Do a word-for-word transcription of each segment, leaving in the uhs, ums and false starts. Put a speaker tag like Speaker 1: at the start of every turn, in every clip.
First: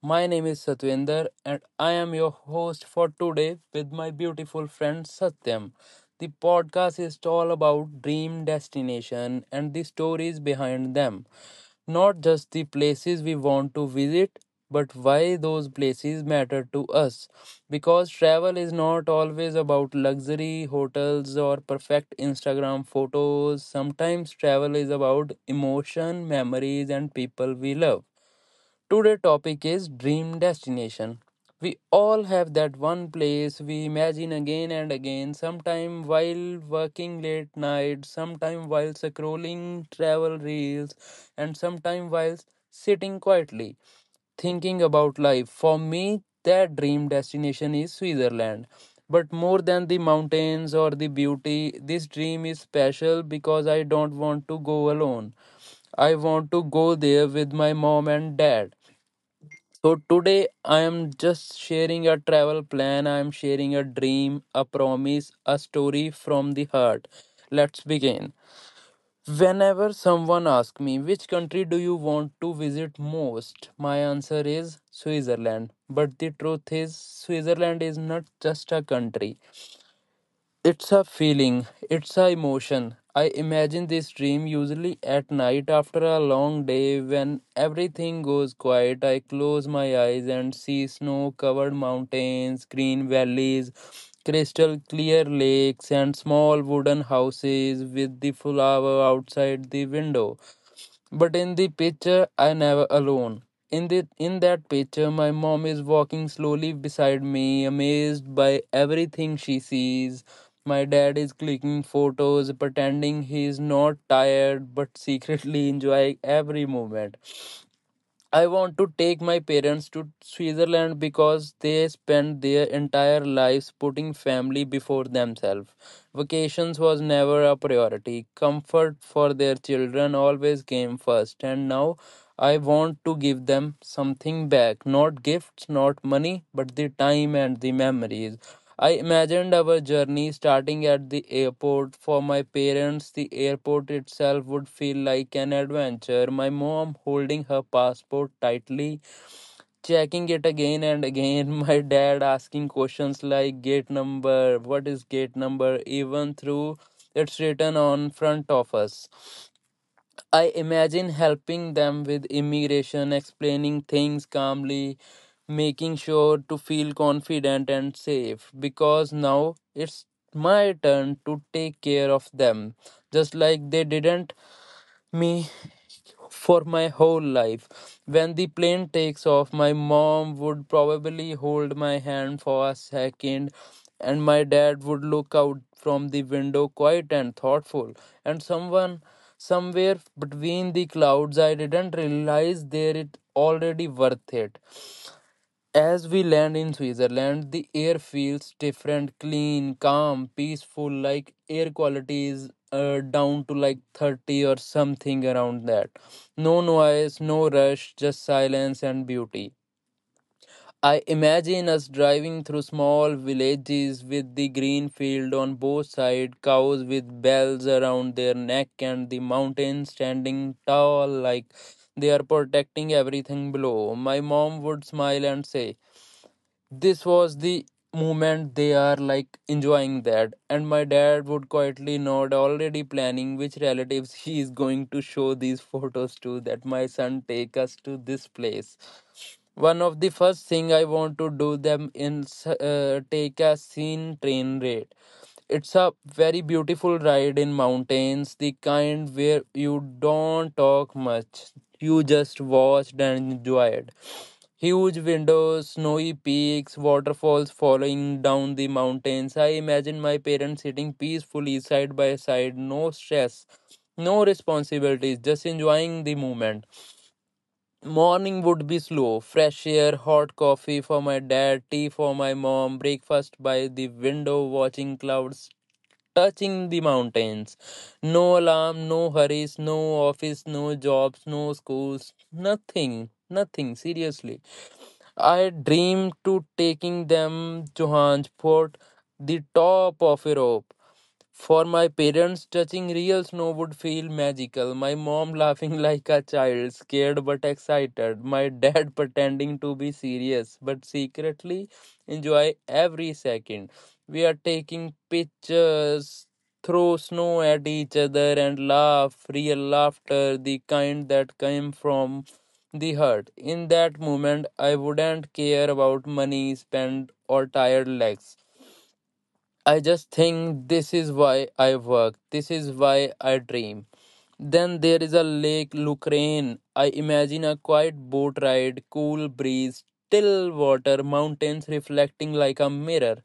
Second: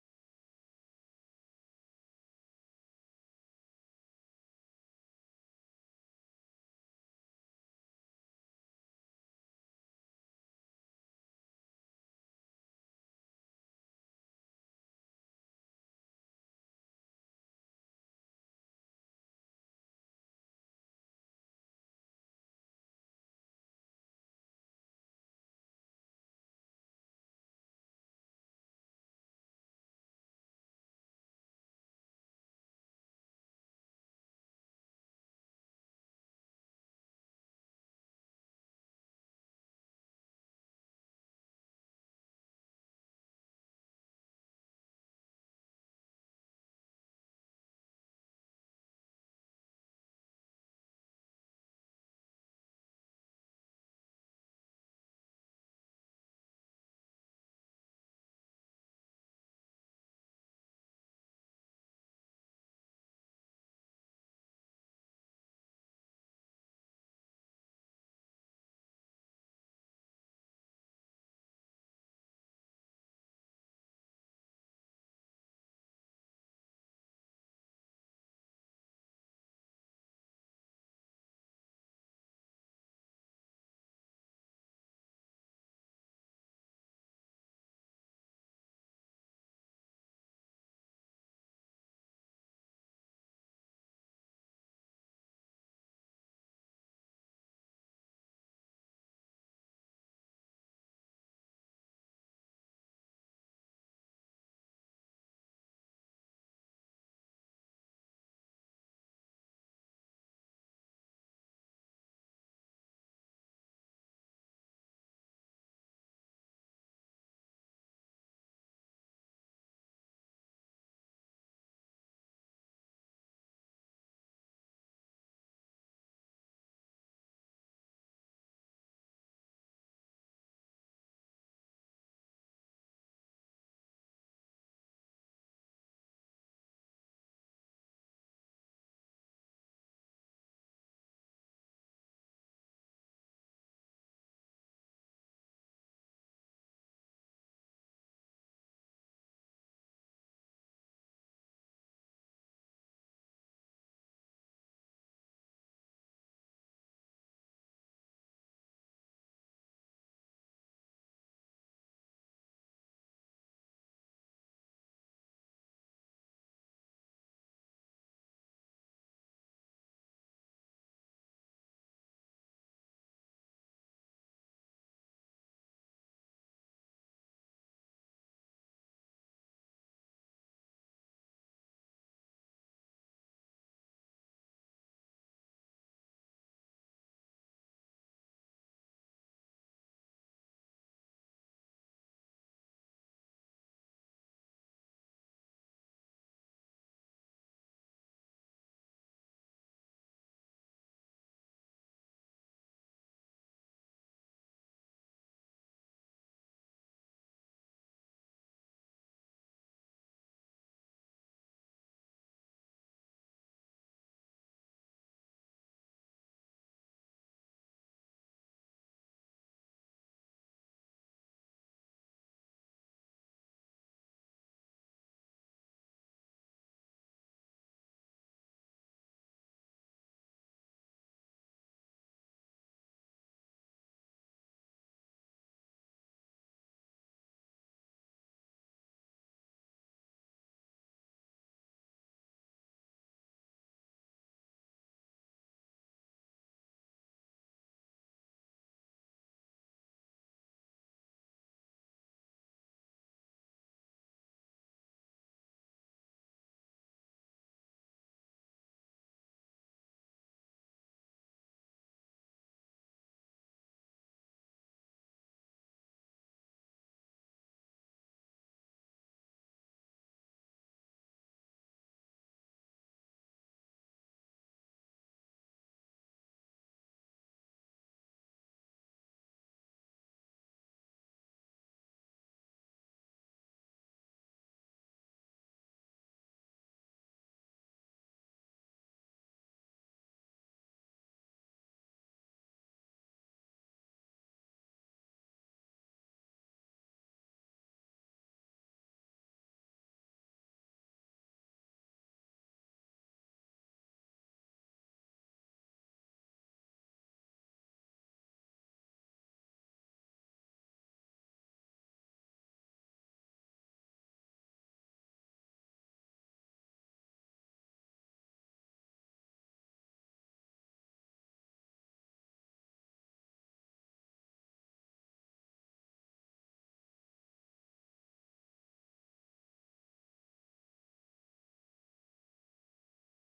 Speaker 1: My name is Satwinder, and I am your host for today with my beautiful friend Satyam. The podcast is all about dream destination and the stories behind them. Not just the places we want to visit, but why those places matter to us. Because travel is not always about luxury hotels or perfect Instagram photos. Sometimes travel is about emotion, memories, and people we love. Today's topic is dream destination. We all have that one place we imagine again and again, sometime while working late night, sometime while scrolling travel reels, and sometime while sitting quietly thinking about life. For me, that dream destination is Switzerland. But more than the mountains or the beauty, this dream is special because I don't want to go alone. I want to go there with my mom and dad, so today I am just sharing a travel plan, I am sharing a dream, a promise, a story from the heart. Let's begin. Whenever someone asks me which country do you want to visit most, my answer is Switzerland. But the truth is Switzerland is not just a country. It's a feeling, it's a emotion. I imagine this dream usually at night after a long day when everything goes quiet. I close my eyes and see snow covered mountains, green valleys, crystal clear lakes, and small wooden houses with the flower outside the window. But in the picture, I never alone. In the in that picture, my mom is walking slowly beside me, amazed by everything she sees. My dad is clicking photos, pretending he is not tired, but secretly enjoying every moment. I want to take my parents to Switzerland because they spent their entire lives putting family before themselves. Vacations was never a priority. Comfort for their children always came first. And now I want to give them something back. Not gifts, not money, but the time and the memories. I imagined our journey starting at the airport. For my parents, the airport itself would feel like an adventure. My mom holding her passport tightly, checking it again and again. My dad asking questions like gate number, what is gate number, even through it's written on front of us. I imagine helping them with immigration, explaining things calmly, making sure to feel confident and safe because now it's my turn to take care of them, just like they didn't me for my whole life. When the plane takes off, my mom would probably hold my hand for a second, and my dad would look out from the window, quiet and thoughtful. And someone, somewhere between the clouds, I didn't realize there it already worth it. As we land in Switzerland, the air feels different, clean, calm, peaceful, like air quality is uh, down to like thirty or something around that. No noise, no rush, just silence and beauty. I imagine us driving through small villages with the green field on both sides, cows with bells around their neck, and the mountains standing tall like they are protecting everything below. My mom would smile and say, this was the moment they are like enjoying that, and my dad would quietly nod, already planning which relatives he is going to show these photos to, that my son take us to this place. One of the first thing I want to do them in uh, take a scene train ride. It's a very beautiful ride in mountains, the kind where you don't talk much, you just watch and enjoy it. Huge windows, snowy peaks, waterfalls falling down the mountains. I imagine my parents sitting peacefully side by side, no stress, no responsibilities, just enjoying the moment. Morning would be slow, fresh air, hot coffee for my dad, tea for my mom, breakfast by the window, watching clouds touching the mountains. No alarm, no hurries, no office, no jobs, no schools, nothing, nothing, seriously. I dreamed to taking them Johansport, the top of Europe. For my parents, touching real snow would feel magical. My mom laughing like a child, scared but excited. My dad pretending to be serious but secretly enjoy every second. We are taking pictures, throw snow at each other and laugh, real laughter, the kind that came from the heart. In that moment, I wouldn't care about money spent or tired legs. I just think this is why I work. This is why I dream. Then there is a lake Lucrane. I imagine a quiet boat ride, cool breeze, still water, mountains reflecting like a mirror.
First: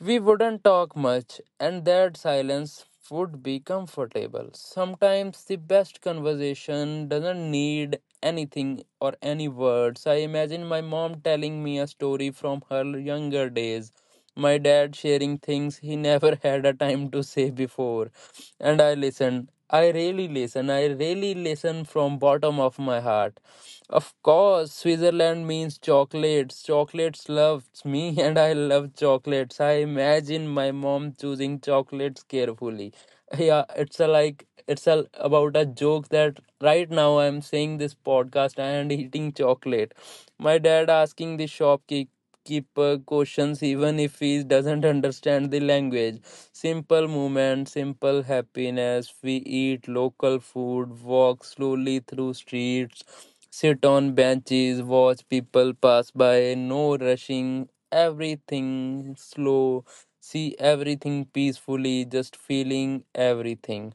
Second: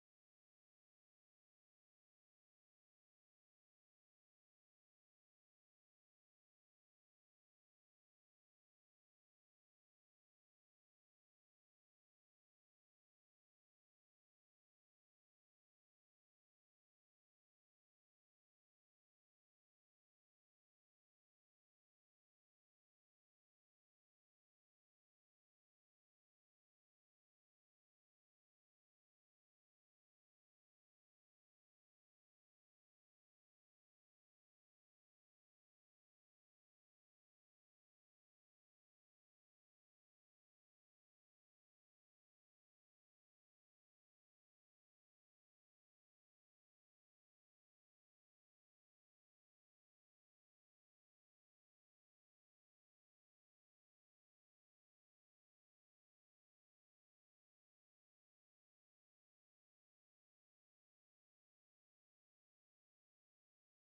Speaker 1: We wouldn't talk much, and that silence would be comfortable. Sometimes the best conversation doesn't need anything or any words. I imagine my mom telling me a story from her younger days, my dad sharing things he never had a time to say before, and I listen. I really listen. I really listen from bottom of my heart. Of course, Switzerland means chocolates. Chocolates loves me, and I love chocolates. I imagine my mom choosing chocolates carefully. Yeah, it's a like it's a about a joke that right now I'm saying this podcast and eating chocolate. My dad asking the shopkeeper questions even if he doesn't understand the language. Simple movement, simple happiness. We eat local food, walk slowly through streets, sit on benches, watch people pass by, no rushing, everything slow, see everything peacefully, just feeling everything.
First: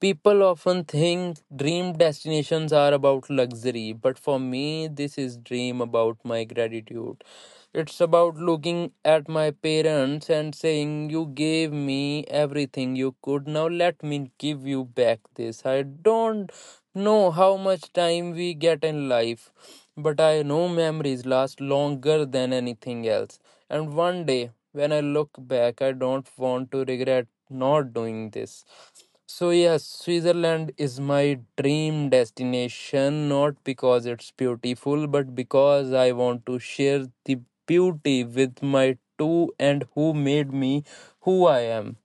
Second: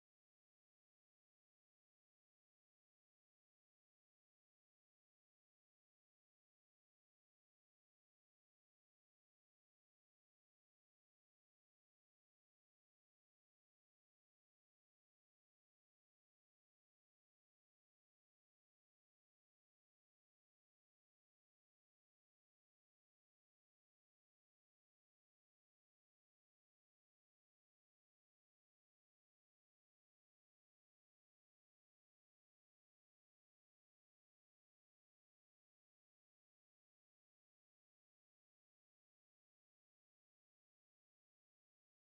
Speaker 1: People often think dream destinations are about luxury, but for me, this is dream about my gratitude. It's about looking at my parents and saying, you gave me everything you could. Now let me give you back this. I don't know how much time we get in life, but I know memories last longer than anything else. And one day, when I look back, I don't want to regret not doing this. So, yes, Switzerland is my dream destination, not because it's beautiful, but because I want to share the beauty with my two and who made me who I am.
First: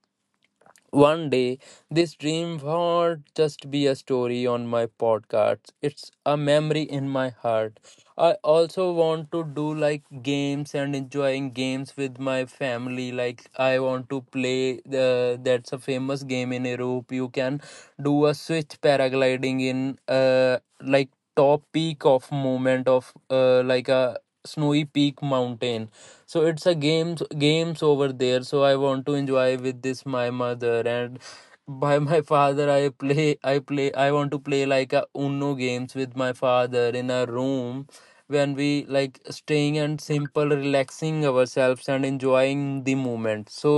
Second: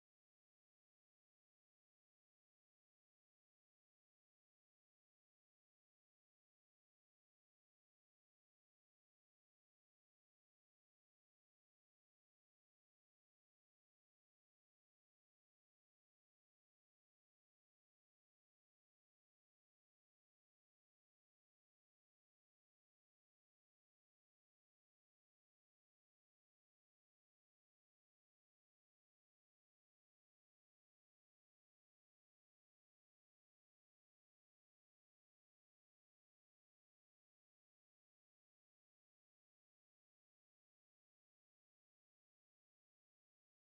Speaker 1: One day, this dream won't just be a story on my podcast. It's a memory in my heart. I also want to do like games and enjoying games with my family. Like I want to play the that's a famous game in Europe. You can do a switch paragliding in uh like top peak of moment of uh like a snowy peak mountain, so it's a games games over there. So I want to enjoy with this my mother and by my father. I play i play I want to play like a uno games with my father in a room when we like staying and simple relaxing ourselves and enjoying the moment. So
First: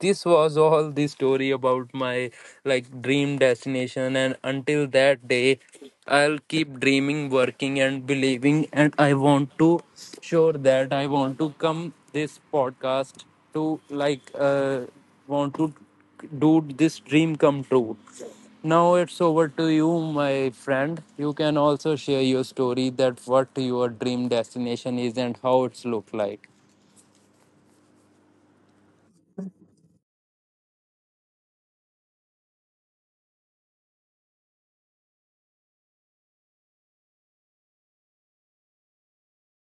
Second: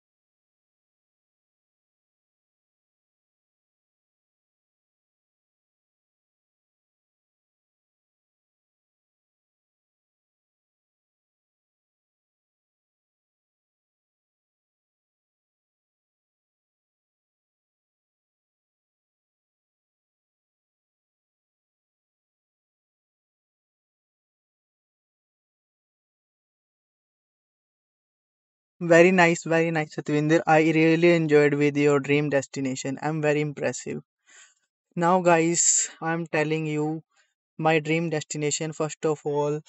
Speaker 1: this was all the story about my like dream destination, and until that day, I'll keep dreaming, working, and believing. And I want to sure that I want to come this podcast to like uh, want to, dude, this dream come true. Now it's over to you, my friend. You can also share your story, that what your dream destination is and how it's look like.
Speaker 2: Very nice, very nice, Satvinder. I really enjoyed with your dream destination. I'm very impressive. Now, guys, I'm telling you my dream destination. First of all,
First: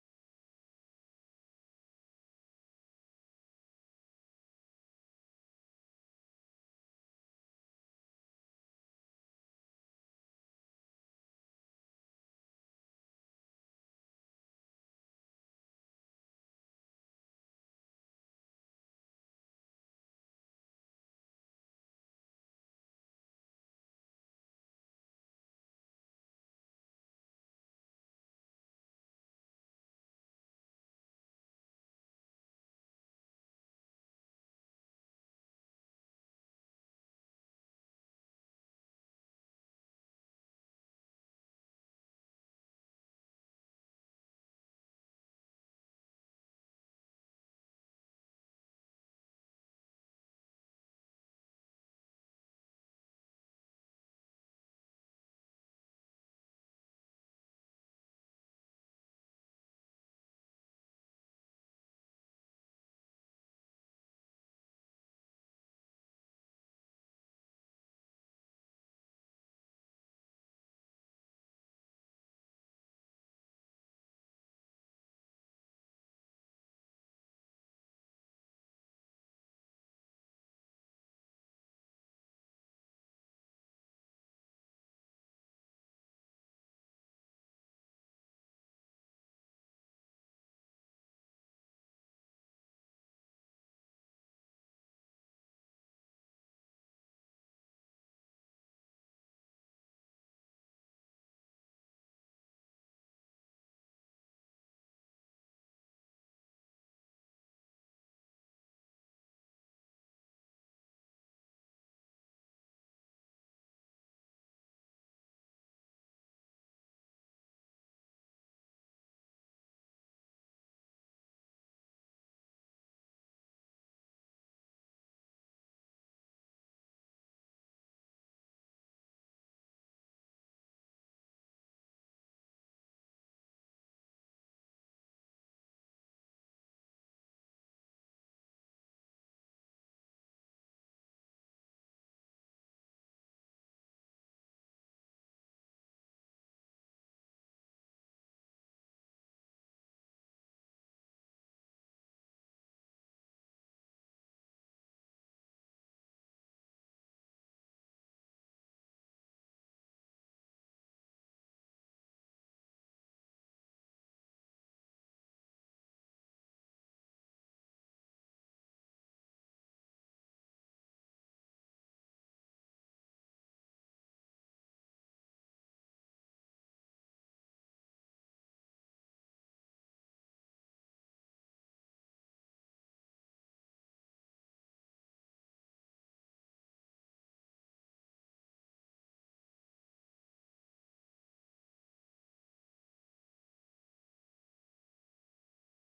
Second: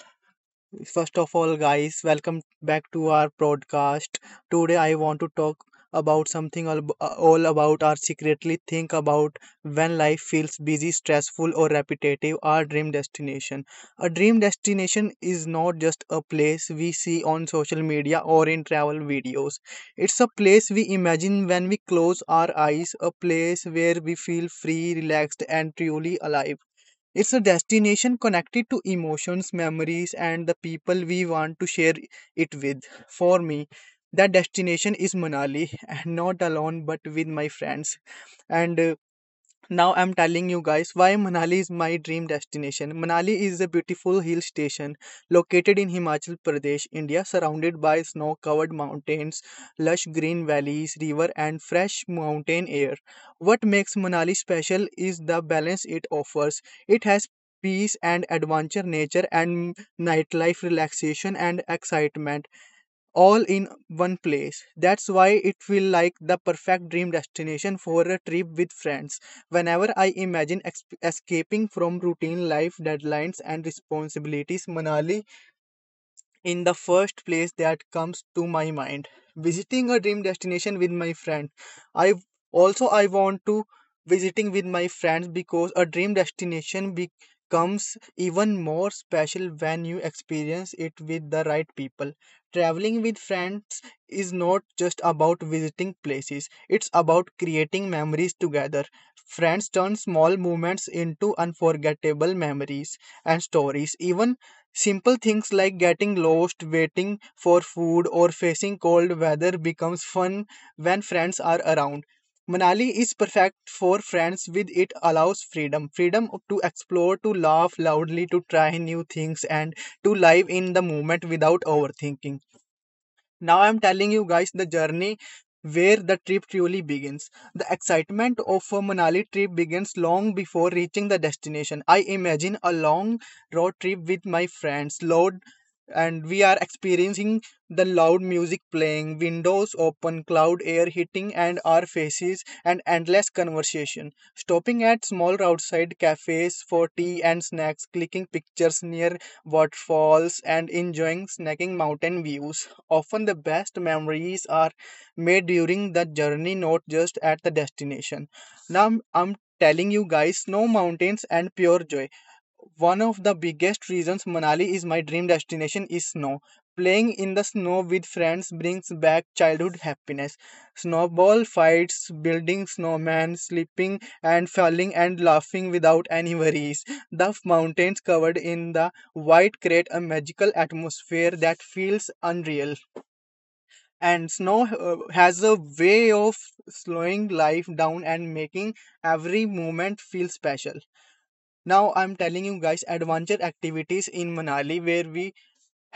Speaker 2: First of all, guys, welcome back to our broadcast. Today, I want to talk about something all, all about or secretly think about when life feels busy, stressful, or repetitive. Our dream destination. A dream destination is not just a place we see on social media or in travel videos. It's a place we imagine when we close our eyes, a place where we feel free, relaxed, and truly alive. It's a destination connected to emotions, memories, and the people we want to share it with. For me, that destination is Manali, and not alone but with my friends. And uh, Now I'm telling you guys why Manali is my dream destination. Manali is a beautiful hill station located in Himachal Pradesh, India, surrounded by snow covered mountains, lush green valleys, river, and fresh mountain air. What makes Manali special is the balance it offers. It has peace and adventure, nature and nightlife, relaxation and excitement all in one place. That's why it feels like the perfect dream destination for a trip with friends. Whenever I imagine ex- escaping from routine life, deadlines, and responsibilities, Manali in the first place that comes to my mind visiting a dream destination with my friend. I also i want to visiting with my friends, because a dream destination becomes even more special when you experience it with the right people. Traveling with friends is not just about visiting places, it's about creating memories together. Friends turn small moments into unforgettable memories and stories. Even simple things like getting lost, waiting for food, or facing cold weather becomes fun when friends are around. Manali is perfect for friends with it allows freedom freedom to explore, to laugh loudly, to try new things, and to live in the moment without overthinking. Now I'm telling you guys the journey where the trip truly begins. The excitement of a Manali trip begins long before reaching the destination. I imagine a long road trip with my friends, loud, and we are experiencing the loud music playing, windows open, cloud air hitting and our faces and endless conversation. Stopping at small roadside cafes for tea and snacks, clicking pictures near waterfalls and enjoying snacking mountain views. Often the best memories are made during the journey, not just at the destination. Now I'm telling you guys, snow mountains and pure joy. One of the biggest reasons Manali is my dream destination is snow. Playing in the snow with friends brings back childhood happiness. Snowball fights, building snowmen, sleeping and falling and laughing without any worries. The mountains covered in the white create a magical atmosphere that feels unreal, and snow uh, has a way of slowing life down and making every moment feel special. Now I'm telling you guys adventure activities in Manali where we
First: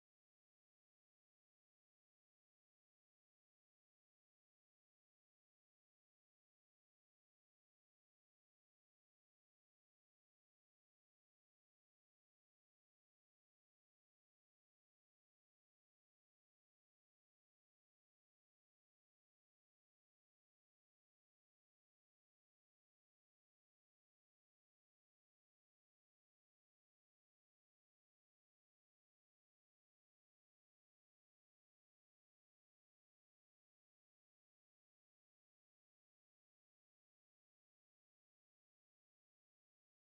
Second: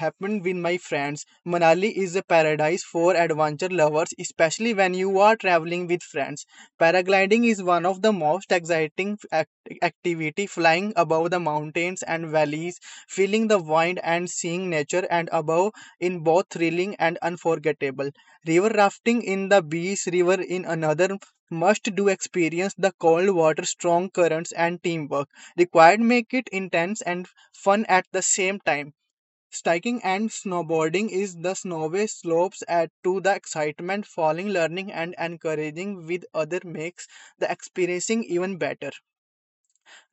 Speaker 2: happened with my friends. Manali is a paradise for adventure lovers, especially when you are traveling with friends. Paragliding is one of the most exciting act- activity, flying above the mountains and valleys, feeling the wind and seeing nature and above in both thrilling and unforgettable. River rafting in the Beas River in another must do experience, the cold water, strong currents and teamwork required make it intense and fun at the same time. Skiing and snowboarding is the snowy slopes add to the excitement. Falling, learning, and encouraging with other makes the experiencing even better.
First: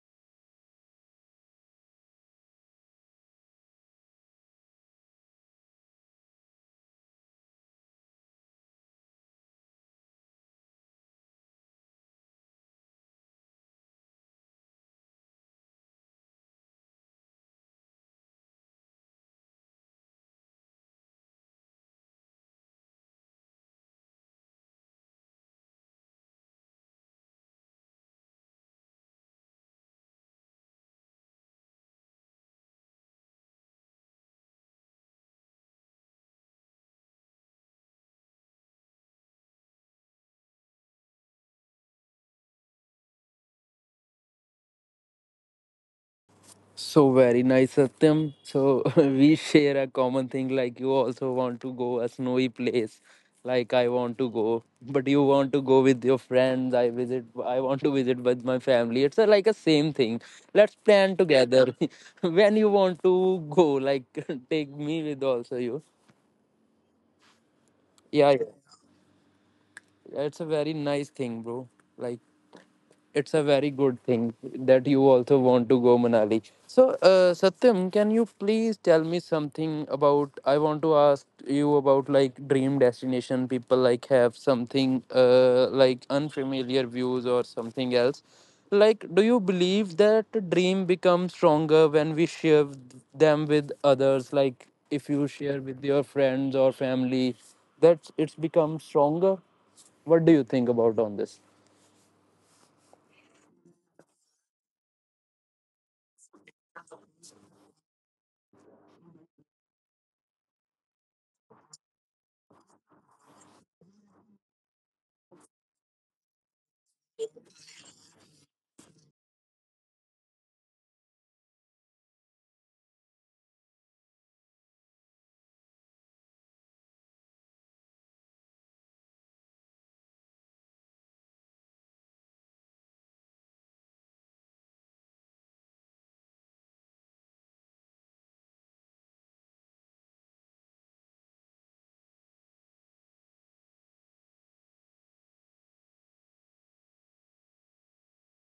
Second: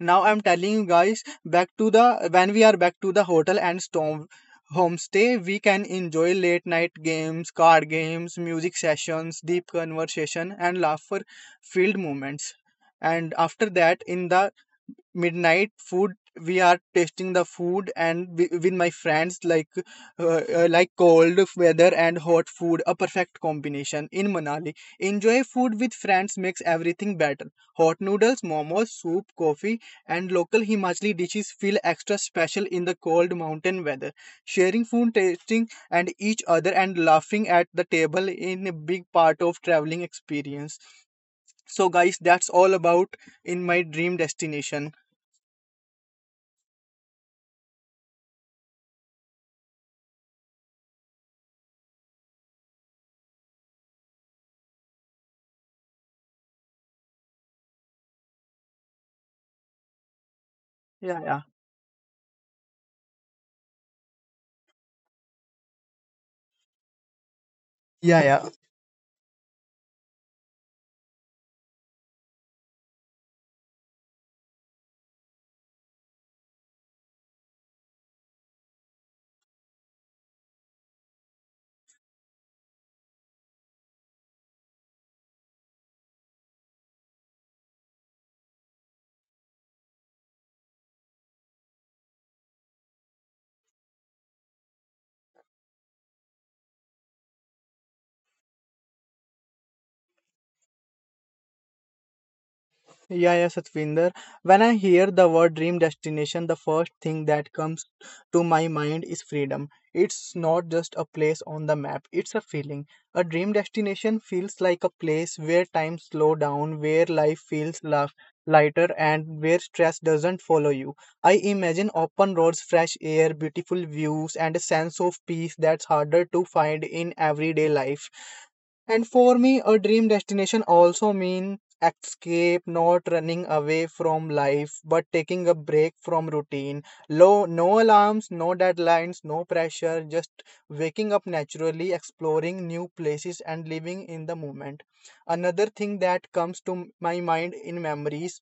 Speaker 2: Now I'm telling you guys back to the when we are back to the hotel and storm homestay, we can enjoy late night games, card games, music sessions, deep conversation and laughter filled moments. And after that, in the midnight food, we are tasting the food and wi- with my friends, like uh, uh, like cold weather and hot food, a perfect combination in Manali. Enjoy food with friends makes everything better. Hot noodles, momos, soup, coffee, and local Himachali dishes feel extra special in the cold mountain weather. Sharing food, tasting and each other and laughing at the table in a big part of traveling experience. So guys, that's all about in my dream destination.
Speaker 1: So very nice, Satyam. So we share a common thing, like you also want to go a snowy place, like I want to go, but you want to go with your friends. I visit. I want to visit with my family. It's a, like a same thing. Let's plan
Speaker 2: Yeah, yeah,
Speaker 1: together. When you want to go, like take me with also you.
Speaker 2: yeah,
Speaker 1: Yeah, yeah.
Speaker 2: yeah,
Speaker 1: It's a very nice thing, bro. Like, it's a very good thing that you also want to go Manali. So, uh, Satyam, can you please tell me something about? I want to ask you about like dream destination. People like have something uh, like unfamiliar views or something else. Like, do you believe that dream becomes stronger when we share them with others? Like, if you share with your friends or family, that it's become stronger. What do you think about on this?
Speaker 2: yeah, yeah, Satvinder. When I hear the word dream destination, the first thing that comes to my mind is freedom. It's not just a place on the map, it's a feeling. A dream destination feels like a place where time slows down, where life feels la- lighter, and where stress doesn't follow you. I imagine open roads, fresh air, beautiful views, and a sense of peace that's harder to find in everyday life. And for me, a dream destination also means escape, not running away from life, but taking a break from routine. Low, no alarms, no deadlines, no pressure, just waking up naturally, exploring new places, and living in the moment. Another thing that comes to my mind in memories,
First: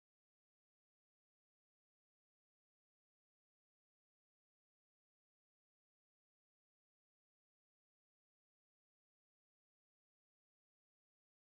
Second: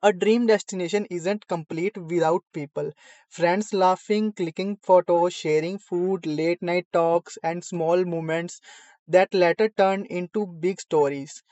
Speaker 2: a dream destination isn't complete without people. Friends laughing, clicking photos, sharing food, late night talks, and small moments that later turn into big stories.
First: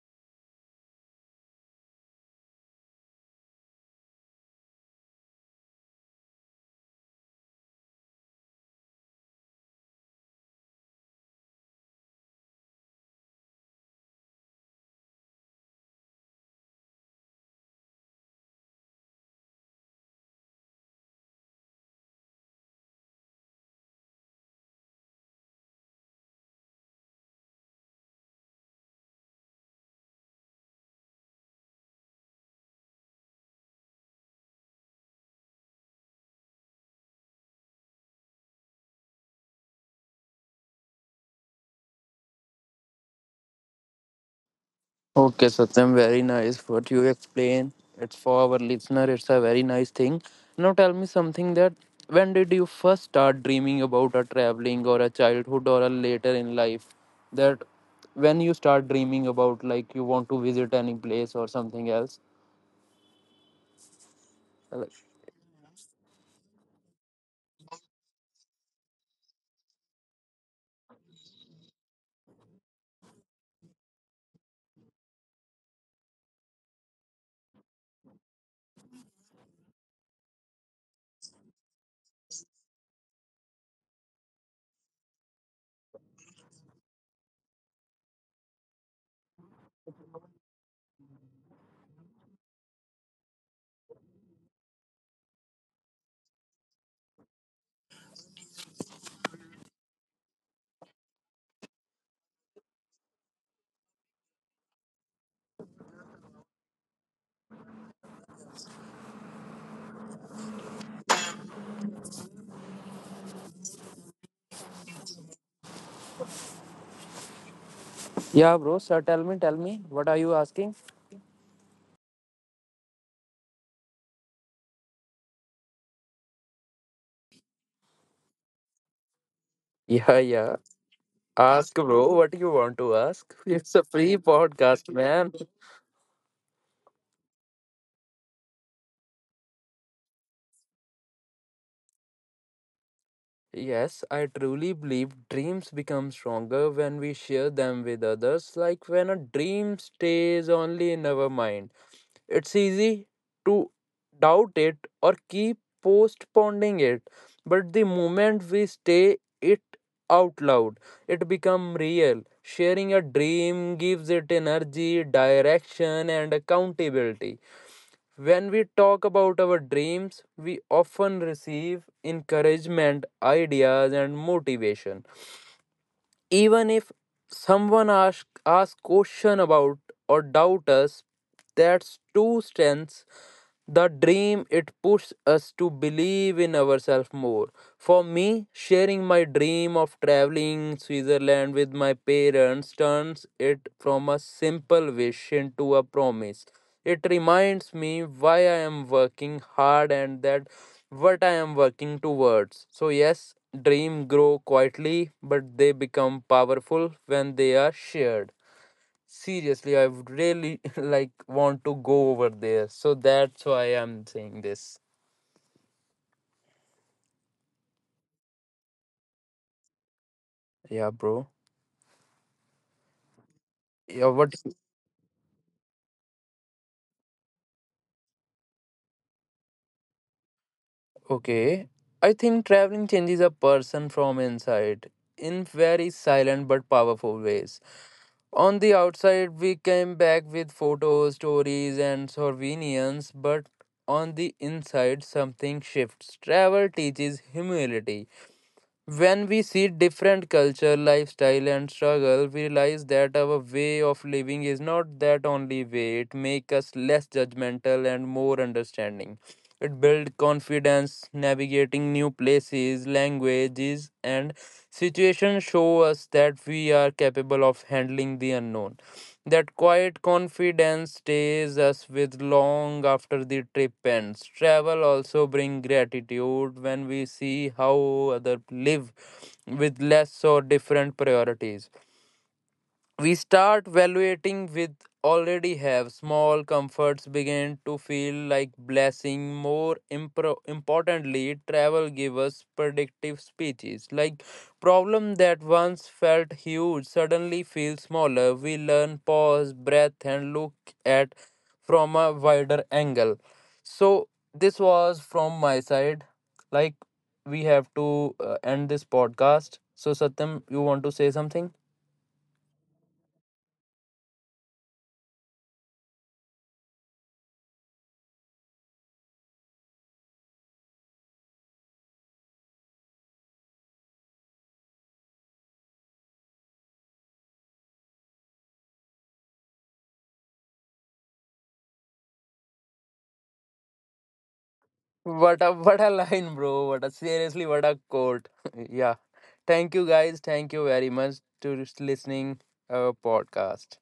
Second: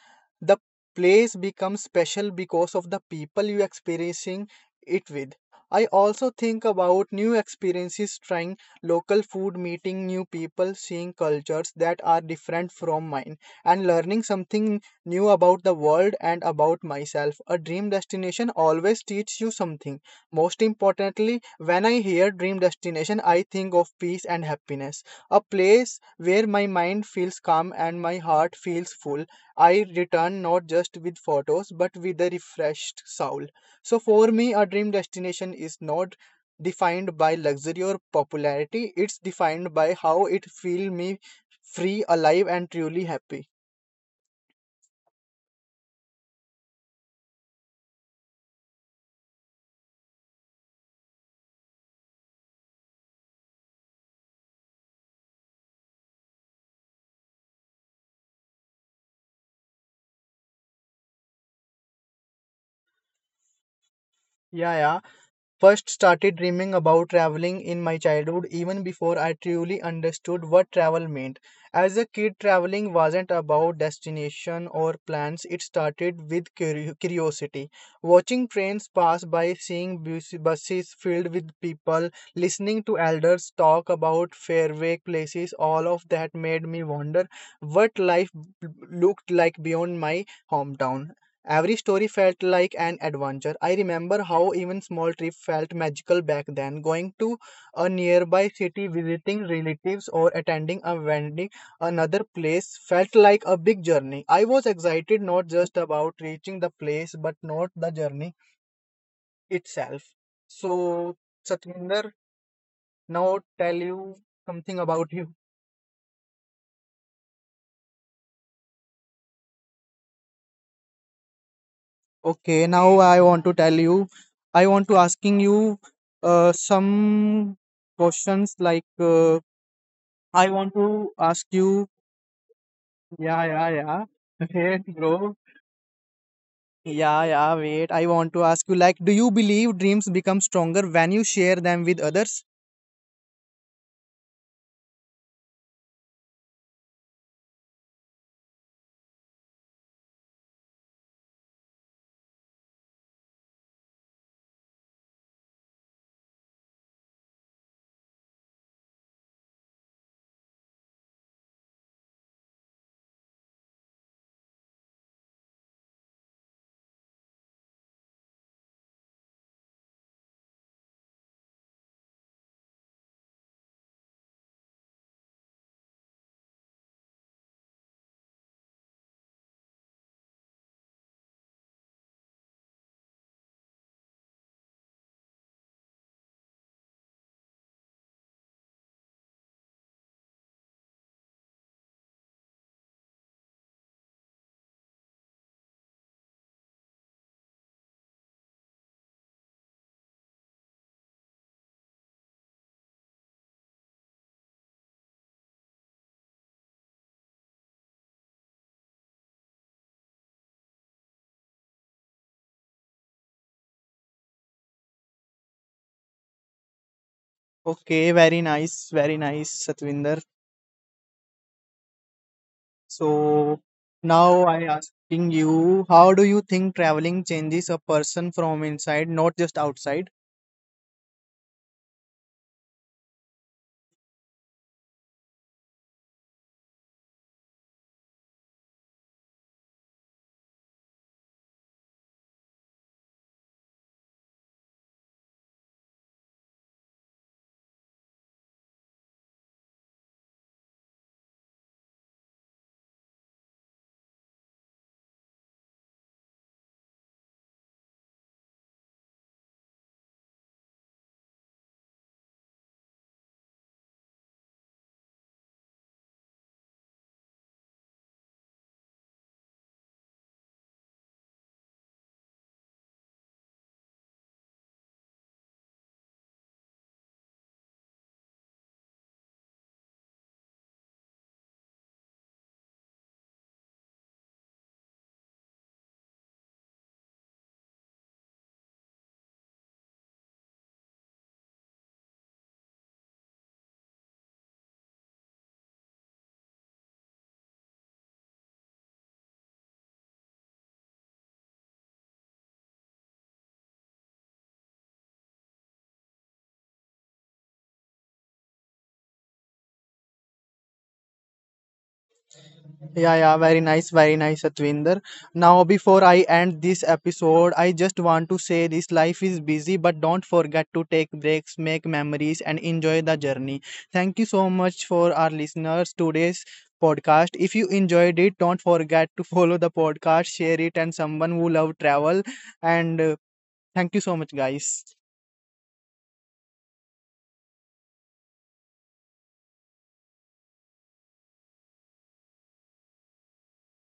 Speaker 2: The place becomes special because of the people you experiencing it with. I also think about new experiences, trying local food, meeting new people, seeing cultures that are different from mine, and learning something new about the world and about myself. A dream destination always teaches you something. Most importantly, when I hear dream destination, I think of peace and happiness, a place where my mind feels calm and my heart feels full. I return not just with photos but with a refreshed soul. So, for me, a dream destination is not defined by luxury or popularity, it's defined by how it feels me free, alive, and truly happy.
Speaker 1: Okay, Satyam, very nice what you explain. It's for our listener, it's a very nice thing. Now tell me something, that when did you first start dreaming about a traveling or a childhood or a later in life? That when you start dreaming about like you want to visit any place or something else? Like-
Speaker 2: Yeah, yeah. First started dreaming about traveling in my childhood, even before I truly understood what travel meant. As a kid, traveling wasn't about destination or plans, it started with curi- curiosity. Watching trains pass by, seeing bus- buses filled with people, listening to elders talk about faraway places, all of that made me wonder what life b- looked like beyond my hometown. Every story felt like an adventure. I remember how even small trips felt magical back then. Going to a nearby city, visiting relatives, or attending a vending another place felt like a big journey. I was excited not just about reaching the place, but not the journey itself. So, Satvinder, now tell you something about you.
Speaker 1: yeah, bro, sir, tell me, tell me, what are you asking?
Speaker 2: Okay, now I want to tell you. I want to asking you uh, some questions like. Uh,
Speaker 1: Yeah,
Speaker 2: I
Speaker 1: yeah.
Speaker 2: want to ask
Speaker 1: Ask,
Speaker 2: you,
Speaker 1: bro, what you want to ask.
Speaker 2: yeah, yeah,
Speaker 1: It's a
Speaker 2: yeah.
Speaker 1: free podcast,
Speaker 2: Wait,
Speaker 1: man.
Speaker 2: bro. Yeah, yeah, wait. I want to ask you, like, do you believe dreams become stronger when you share them with others?
Speaker 1: Yes, I truly believe dreams become stronger when we share them with others. Like, when a dream stays only in our mind, it's easy to doubt it or keep postponing it. But the moment we say it out loud, it becomes real. Sharing a dream gives it energy, direction, and accountability. When we talk about our dreams, we often receive encouragement, ideas, and motivation. Even if someone asks ask question about or doubt us, that's two strengths the dream, it pushes us to believe in ourselves more. For me, sharing my dream of traveling Switzerland with my parents turns it from a simple wish into a promise. It reminds me why I am working hard and that what I am working towards. So yes, dreams grow quietly, but they become powerful when they are shared. Seriously, I would really like want to go over there. So that's why I'm saying this.
Speaker 2: Okay, very nice, very nice, Satvinder.
Speaker 1: Yeah, bro.
Speaker 2: So
Speaker 1: Yeah, what?
Speaker 2: now I asking you, how do you think traveling changes a person from inside, not just outside?
Speaker 1: Okay. I think traveling changes a person from inside in very silent but powerful ways. On the outside, we came back with photos, stories, and souvenirs, but on the inside, something shifts. Travel teaches humility. When we see different culture, lifestyle, and struggle, we realize that our way of living is not that only way. It makes us less judgmental and more understanding. It builds confidence, navigating new places, languages, and situations show us that we are capable of handling the unknown. That quiet confidence stays us with long after the trip ends. Travel also brings gratitude when we see how others live with less or different priorities, we start valuating with already have small comforts begin to feel like blessing. More impro- importantly, travel give us predictive speeches like problem that once felt huge suddenly feel smaller. We learn pause breath and look at from a wider angle. So this was from my side. Like, we have to uh, end this podcast, so Satyam, you want to say something?
Speaker 2: Yeah, yeah, very nice, very nice, Atvinder. Now, before I end this episode, I just want to say this life is busy, but don't forget to take breaks, make memories, and enjoy the journey. Thank you so much for our listeners today's podcast. If you enjoyed it, don't forget to follow the podcast, share it, and someone who love travel. And uh, Thank you so much, guys.
Speaker 1: What a what a line, bro. What a seriously what a quote. Yeah. Thank you guys. Thank you very much to listening our podcast.